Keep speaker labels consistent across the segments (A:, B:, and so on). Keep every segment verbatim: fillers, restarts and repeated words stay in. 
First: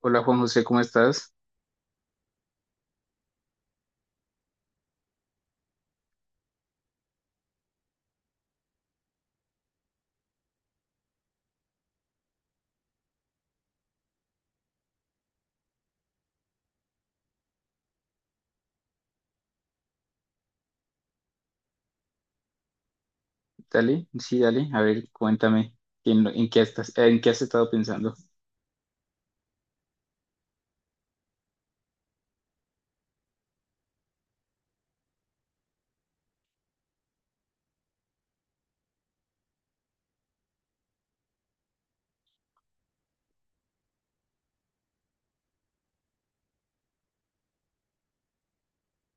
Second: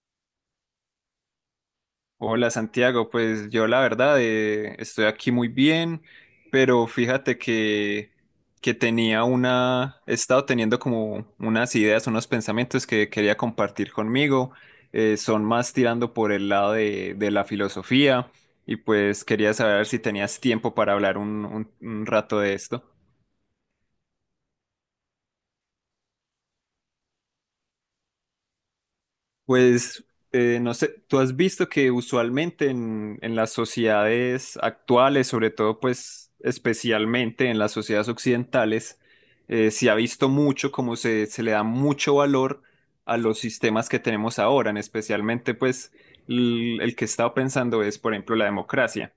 A: Hola Juan José, ¿cómo estás?
B: Hola Santiago, pues yo la verdad eh, estoy aquí muy bien, pero fíjate que, que tenía una, he estado teniendo como unas ideas, unos pensamientos que quería compartir conmigo, eh, son más tirando por el lado de, de la filosofía y pues quería saber si tenías tiempo para hablar un, un un rato de esto.
A: Dale, sí, dale, a ver, cuéntame en, lo- en qué estás, en qué has estado pensando.
B: Pues eh, no sé, tú has visto que usualmente en, en las sociedades actuales, sobre todo pues especialmente en las sociedades occidentales, eh, se ha visto mucho como se, se le da mucho valor a los sistemas que tenemos ahora, en especialmente pues l- el que he estado pensando es, por ejemplo, la democracia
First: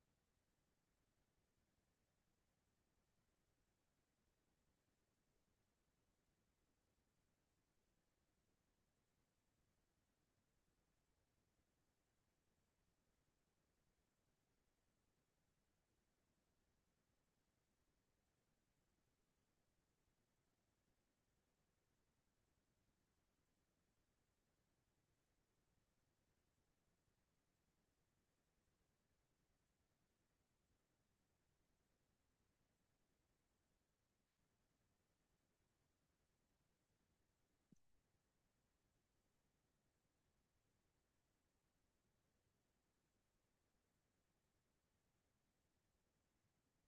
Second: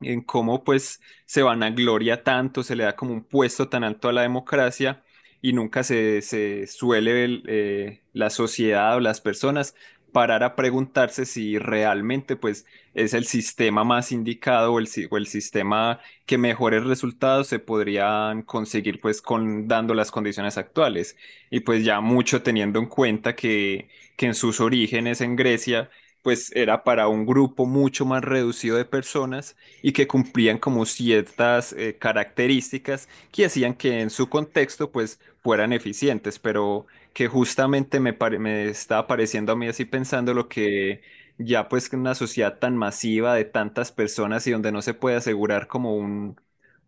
B: en cómo pues se vanagloria tanto, se le da como un puesto tan alto a la democracia y nunca se, se suele el, eh, la sociedad o las personas parar a preguntarse si realmente pues es el sistema más indicado o el, si- o el sistema que mejores resultados se podrían conseguir pues con dando las condiciones actuales y pues ya mucho teniendo en cuenta que, que en sus orígenes en Grecia pues era para un grupo mucho más reducido de personas y que cumplían como ciertas eh, características que hacían que en su contexto pues fueran eficientes, pero que justamente me, pare- me estaba pareciendo a mí así pensando lo que ya pues en una sociedad tan masiva de tantas personas y donde no se puede asegurar como un,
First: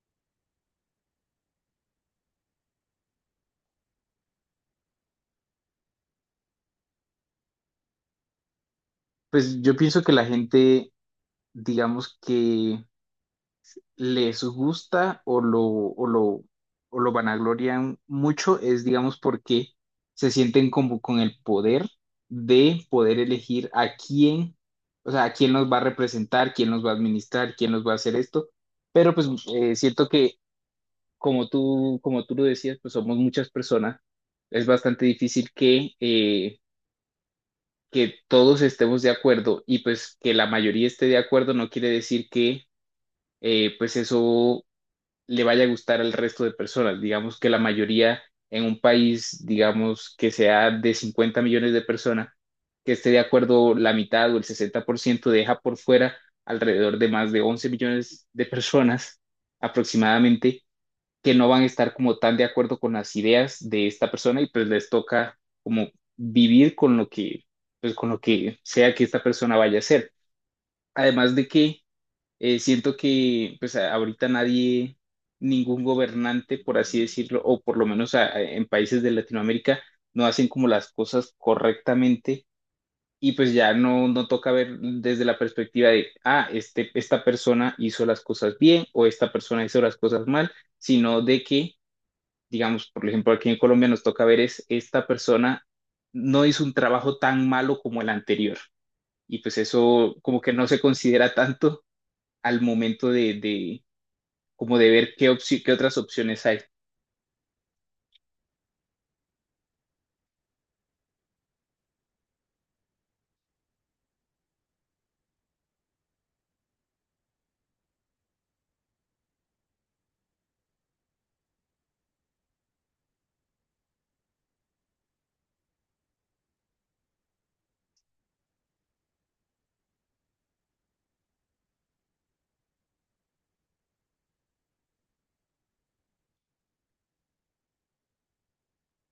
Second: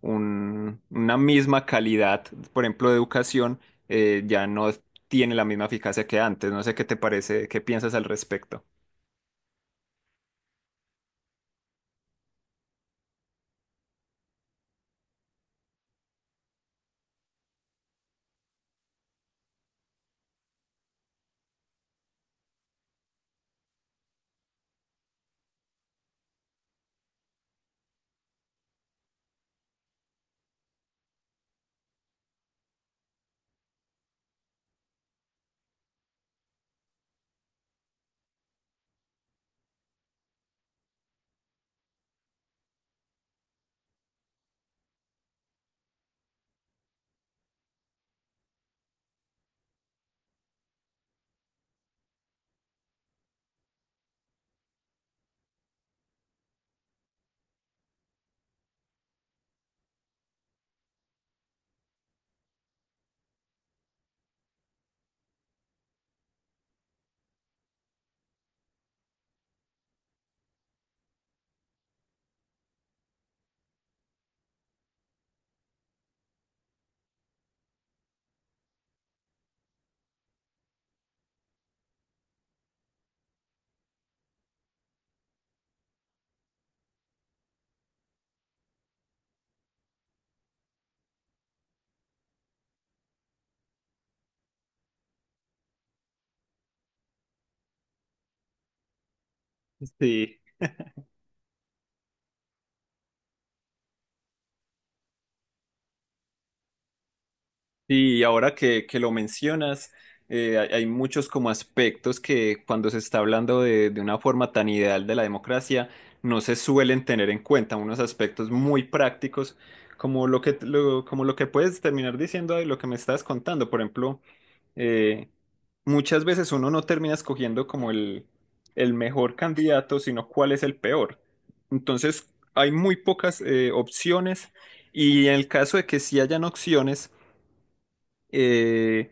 B: un- una misma calidad, por ejemplo, de educación, eh, ya no tiene la misma eficacia que antes. No sé qué te parece, qué piensas al respecto.
A: Pues yo pienso que la gente, digamos que les gusta o lo, o lo, o lo vanaglorian mucho, es digamos porque se sienten como con el poder de poder elegir a quién, o sea, a quién nos va a representar, quién nos va a administrar, quién nos va a hacer esto. Pero pues eh, siento que como tú, como tú lo decías, pues somos muchas personas. Es bastante difícil que, eh, que todos estemos de acuerdo y pues que la mayoría esté de acuerdo no quiere decir que eh, pues eso le vaya a gustar al resto de personas. Digamos que la mayoría en un país, digamos que sea de cincuenta millones de personas, que esté de acuerdo la mitad o el sesenta por ciento deja por fuera alrededor de más de once millones de personas aproximadamente que no van a estar como tan de acuerdo con las ideas de esta persona y pues les toca como vivir con lo que, pues con lo que sea que esta persona vaya a hacer. Además de que eh, siento que pues a- ahorita nadie, ningún gobernante, por así decirlo, o por lo menos a- a- en países de Latinoamérica, no hacen como las cosas correctamente. Y pues ya no, no toca ver desde la perspectiva de, ah, este, esta persona hizo las cosas bien o esta persona hizo las cosas mal, sino de que digamos, por ejemplo, aquí en Colombia nos toca ver es esta persona no hizo un trabajo tan malo como el anterior. Y pues eso como
B: Sí.
A: que no se considera tanto al momento de, de como de ver qué, opci- qué otras opciones hay.
B: Sí, y ahora que, que lo mencionas, eh, hay, hay muchos como aspectos que cuando se está hablando de, de una forma tan ideal de la democracia, no se suelen tener en cuenta, unos aspectos muy prácticos, como lo que, lo- como lo que puedes terminar diciendo y lo que me estás contando. Por ejemplo, eh, muchas veces uno no termina escogiendo como el, el mejor candidato, sino cuál es el peor. Entonces, hay muy pocas eh, opciones y en el caso de que sí hayan opciones, eh,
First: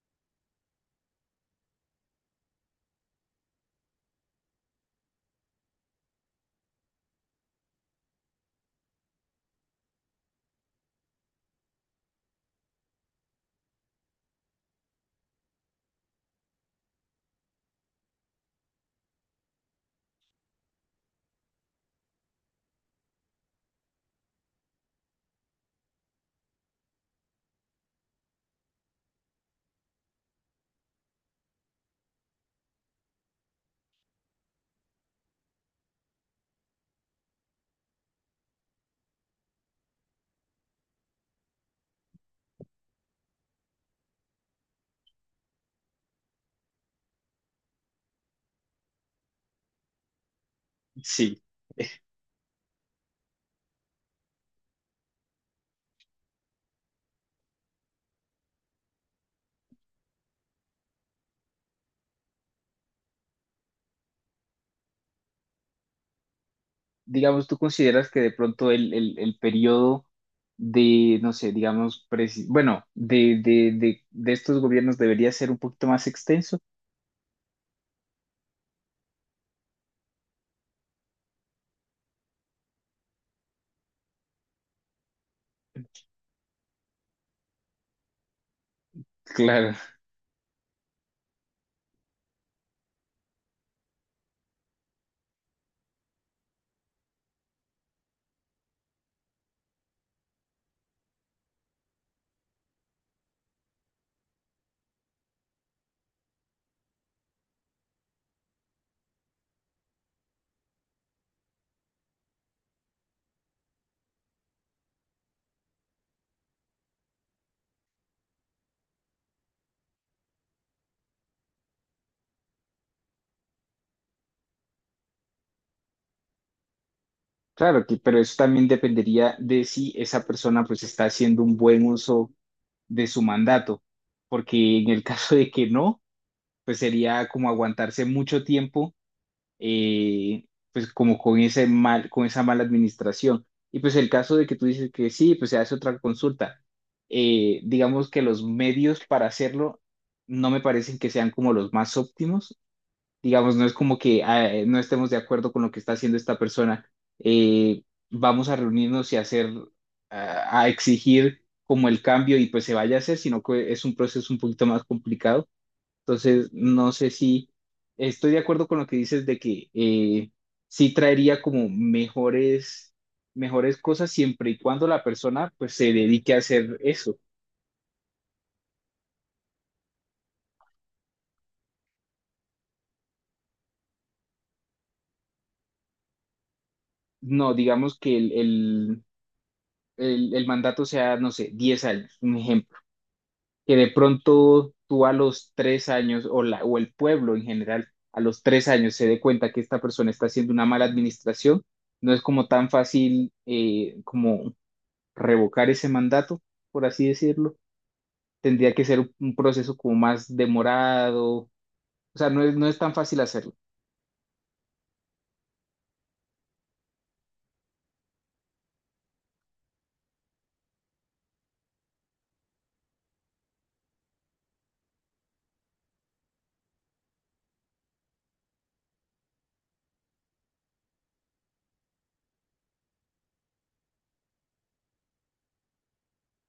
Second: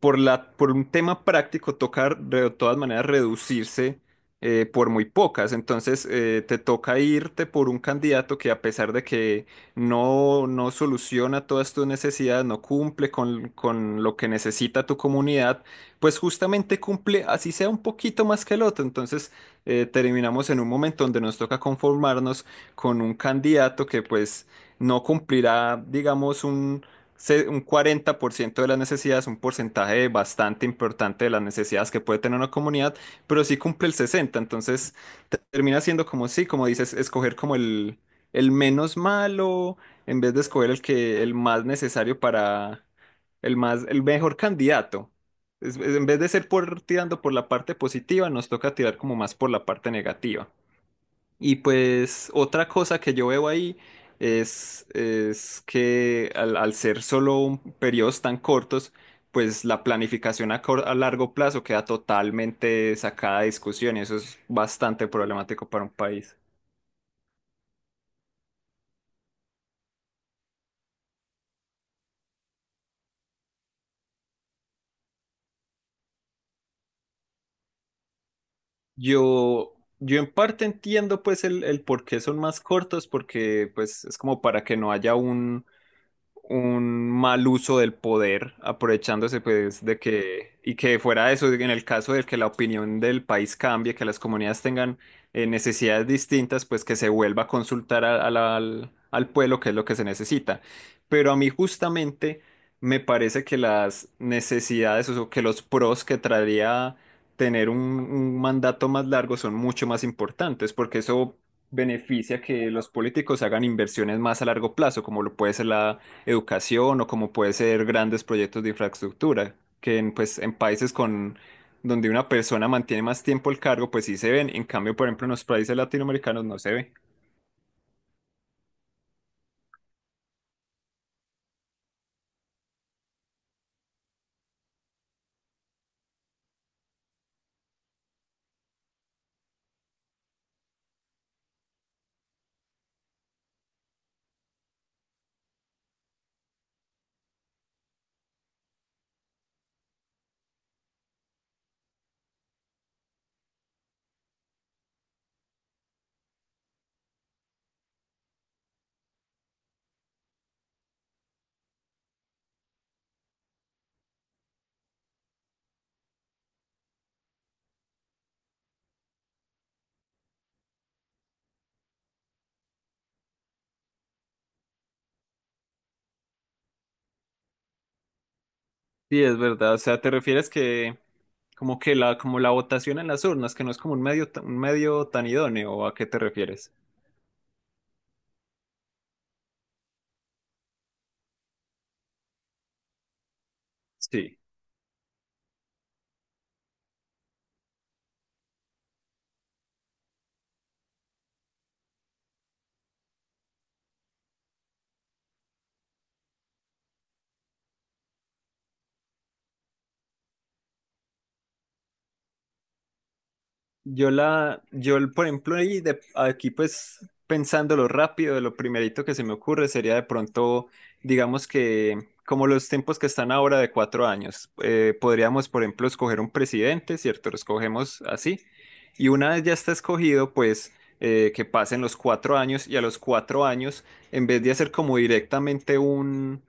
B: por la, por un tema práctico toca de todas maneras reducirse eh, por muy pocas. Entonces eh, te toca irte por un candidato que a pesar de que no, no soluciona todas tus necesidades, no cumple con, con lo que necesita tu comunidad, pues justamente cumple así sea un poquito más que el otro. Entonces eh, terminamos en un momento donde nos toca conformarnos con un candidato que pues no cumplirá, digamos, un se- un cuarenta por ciento de las necesidades, un porcentaje bastante importante de las necesidades que puede tener una comunidad, pero sí cumple el sesenta por ciento. Entonces te- termina siendo como sí, como dices, escoger como el, el menos malo en vez de escoger el que el más necesario para el más, el mejor candidato. Es- es- en vez de ser por, tirando por la parte positiva, nos toca tirar como más por la parte negativa.
A: Sí.
B: Y pues otra cosa que yo veo ahí es, es que al, al ser solo un- periodos tan cortos, pues la planificación a, cor- a largo plazo queda totalmente sacada de discusión y eso es bastante problemático para un país.
A: Digamos, ¿tú consideras que de pronto el, el, el periodo de, no sé, digamos, presi- bueno, de, de, de, de estos gobiernos debería ser un poquito más extenso?
B: Yo, yo en parte entiendo pues el, el por qué son más cortos, porque pues es como para que no haya un mal uso del poder, aprovechándose
A: Claro.
B: pues de que, y que fuera eso, en el caso de que la opinión del país cambie, que las comunidades tengan eh, necesidades distintas, pues que se vuelva a consultar a- a la- al, al pueblo, que es lo que se necesita. Pero a mí justamente me parece que las necesidades, o que los pros que traería tener un, un mandato más largo son mucho más importantes, porque eso beneficia que los políticos hagan inversiones más a largo plazo, como lo puede ser la educación o como puede ser grandes proyectos de infraestructura, que en, pues, en países con, donde una persona mantiene más tiempo el cargo, pues sí se ven. En cambio, por ejemplo, en los países latinoamericanos no se ve.
A: Claro, que, pero eso también dependería de si esa persona pues está haciendo un buen uso de su mandato, porque en el caso de que no, pues sería como aguantarse mucho tiempo, eh, pues como con ese mal, con esa mala administración. Y pues el caso de que tú dices que sí, pues se hace otra consulta. Eh, digamos que los medios para hacerlo no me parecen que sean como los más óptimos, digamos, no es como que ah, eh, no estemos de acuerdo con lo que está haciendo esta persona, eh, vamos a reunirnos y hacer, ah, a exigir como el cambio y pues se vaya a hacer, sino que es un proceso un poquito más complicado. Entonces, no sé si estoy de acuerdo con lo que dices de que eh, sí traería como mejores, mejores cosas siempre y cuando la persona pues se dedique a hacer eso.
B: Sí, es verdad. O sea, ¿te refieres que como que la, como la votación en las urnas, que no es como un medio, ta- un medio tan idóneo? ¿O a qué te refieres?
A: No, digamos que el, el, el, el mandato sea, no sé, diez años, un ejemplo que de
B: Sí.
A: pronto tú a los tres años o, la, o el pueblo en general a los tres años se dé cuenta que esta persona está haciendo una mala administración, no es como tan fácil eh, como revocar ese mandato, por así decirlo. Tendría que ser un proceso como más demorado, o sea, no es, no es tan fácil hacerlo.
B: Yo la, yo el- por ejemplo, ahí de- aquí pues pensándolo rápido, lo primerito que se me ocurre sería de pronto, digamos que como los tiempos que están ahora de cuatro años, eh, podríamos, por ejemplo, escoger un presidente, ¿cierto? Lo escogemos así. Y una vez ya está escogido, pues eh, que pasen los cuatro años y a los cuatro años, en vez de hacer como directamente un,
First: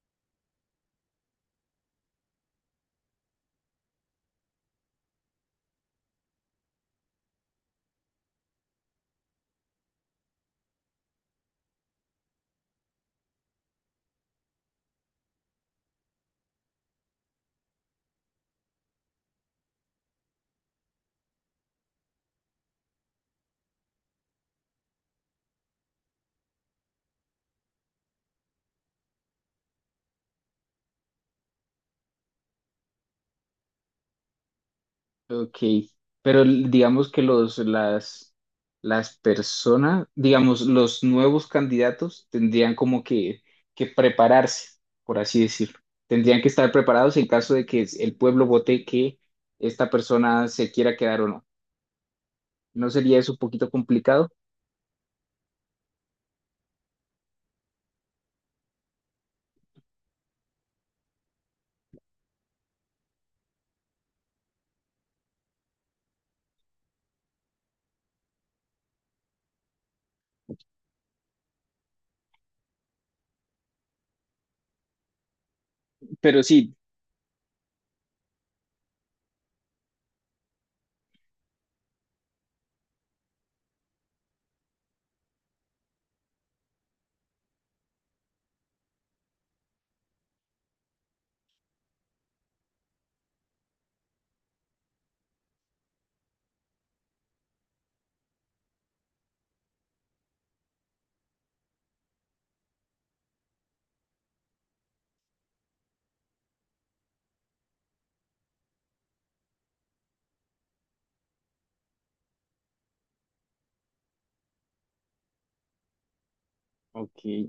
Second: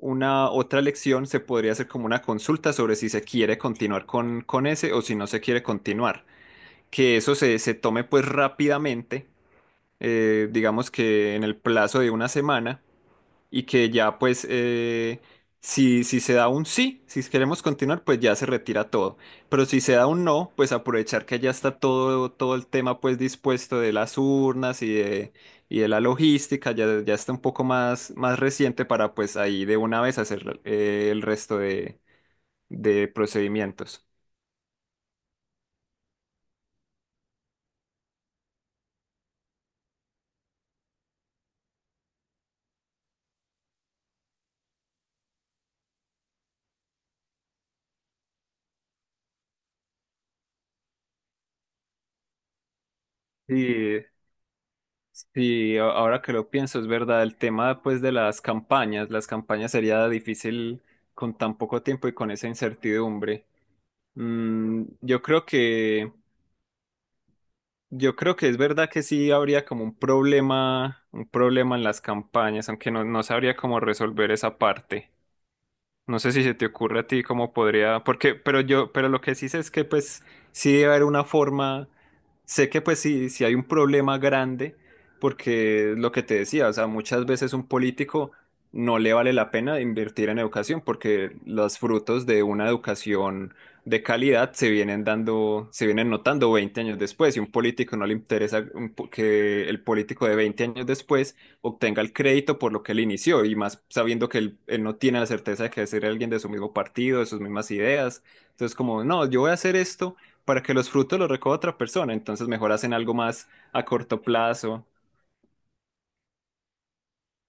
B: una otra elección, se podría hacer como una consulta sobre si se quiere continuar con, con ese o si no se quiere continuar que eso se, se tome pues rápidamente, eh, digamos que en el plazo de una semana, y que ya pues eh, si, si se da un sí, si queremos continuar, pues ya se retira todo. Pero si se da un no, pues aprovechar que ya está todo, todo el tema pues dispuesto de las urnas y de, y de la logística, ya, ya está un poco más, más reciente para pues ahí de una vez hacer eh, el resto de, de procedimientos.
A: Ok, pero l- digamos que los, las, las personas, digamos, los nuevos candidatos tendrían como que, que prepararse, por así decirlo. Tendrían que estar preparados en caso de que es- el pueblo vote que esta persona se quiera quedar o no. ¿No sería eso un poquito
B: Sí,
A: complicado?
B: sí, a- ahora que lo pienso, es verdad, el tema pues de las campañas, las campañas sería difícil con tan poco tiempo y con esa incertidumbre. Mm, yo creo que, yo creo que es verdad que sí habría como un problema, un problema en las campañas, aunque no, no sabría cómo resolver esa parte. No sé si
A: Pero
B: se te
A: sí,
B: ocurre a ti cómo podría, porque, pero yo, pero lo que sí sé es que pues sí debe haber una forma, sé que pues sí, sí hay un problema grande, porque lo que te decía, o sea, muchas veces un político no le vale la pena invertir en educación, porque los frutos de una educación de calidad se vienen dando, se vienen notando veinte años después, y un político no le interesa un po- que el político de veinte años después obtenga el crédito por lo que él inició y más sabiendo que él, él no tiene la certeza de que ser alguien de su mismo partido, de sus mismas ideas. Entonces, como, no, yo voy a hacer esto para que los frutos los recoja otra persona, entonces mejor hacen algo más a corto plazo.
A: ok,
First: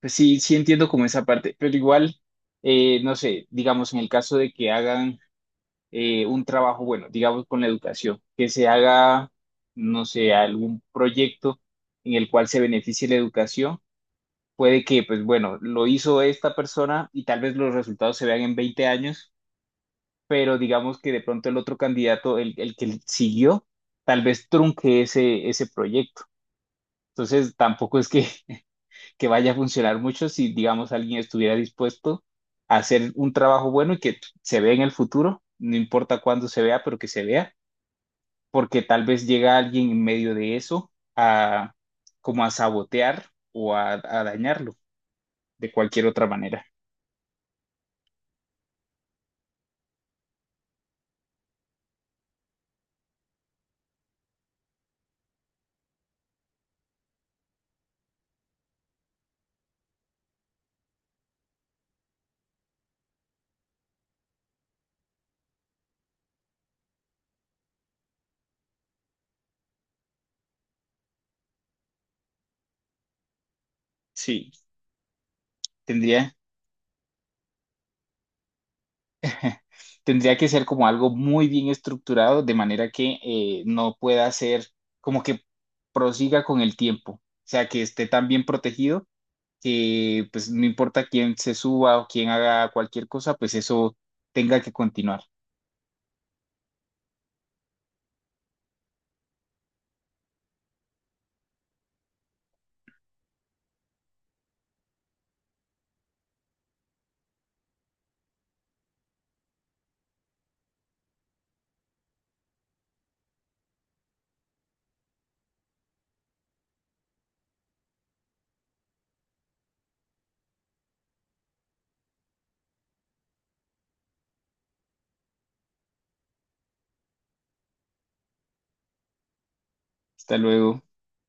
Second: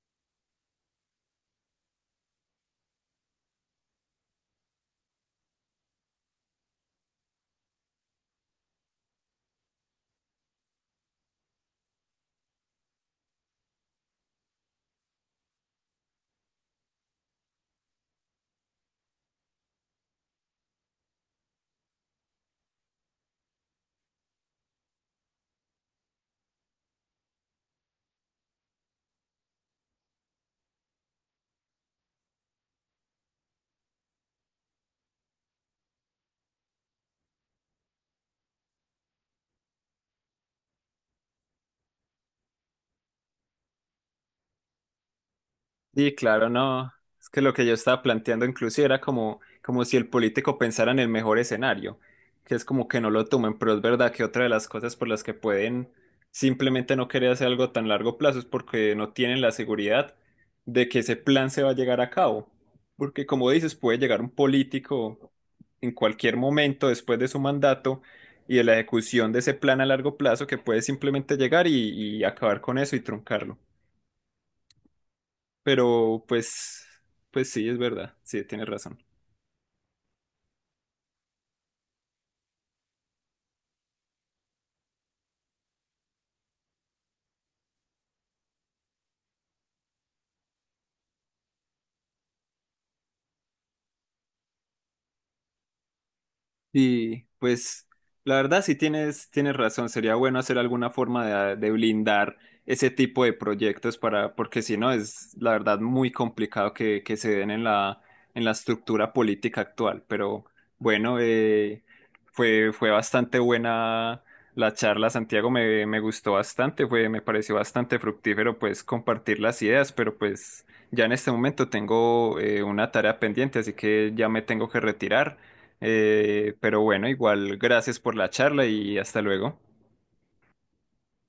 A: pues sí, sí entiendo como esa parte, pero igual, eh, no sé, digamos, en el caso de que hagan eh, un trabajo, bueno, digamos con la educación, que se haga, no sé, algún proyecto en el cual se beneficie la educación. Puede que, pues bueno, lo hizo esta persona y tal vez los resultados se vean en veinte años, pero digamos que de pronto el otro candidato, el, el que siguió, tal vez trunque ese, ese proyecto. Entonces, tampoco es que, que vaya a funcionar mucho si, digamos, alguien estuviera dispuesto a hacer un trabajo bueno y que se vea en el futuro, no importa cuándo se vea, pero que se vea porque tal vez llega alguien en medio de eso a como a sabotear o a, a dañarlo de cualquier
B: Sí,
A: otra
B: claro,
A: manera.
B: no. Es que lo que yo estaba planteando inclusive era como, como si el político pensara en el mejor escenario, que es como que no lo tomen, pero es verdad que otra de las cosas por las que pueden simplemente no querer hacer algo tan largo plazo es porque no tienen la seguridad de que ese plan se va a llegar a cabo. Porque como dices, puede llegar un político en cualquier momento después de su mandato y de la ejecución de ese plan a largo plazo que puede simplemente llegar y, y acabar con eso y truncarlo.
A: Sí,
B: Pero
A: tendría,
B: pues, pues sí, es verdad, sí, tienes razón.
A: tendría que ser como algo muy bien estructurado de manera que eh, no pueda ser como que prosiga con el tiempo, o sea, que esté tan bien protegido que pues no importa quién se suba o quién haga cualquier cosa, pues eso tenga que continuar.
B: Y pues la verdad sí tienes, tienes razón, sería bueno hacer alguna forma de, de blindar ese tipo de proyectos para, porque si no es la verdad muy complicado que, que se den en la, en la estructura política actual. Pero bueno, eh, fue, fue bastante buena la charla, Santiago, me, me gustó bastante, fue, me pareció bastante fructífero pues compartir las ideas, pero pues ya en este momento tengo eh, una tarea pendiente, así que ya me tengo que retirar. Eh, pero bueno, igual, gracias por la charla y hasta luego.
A: Hasta luego.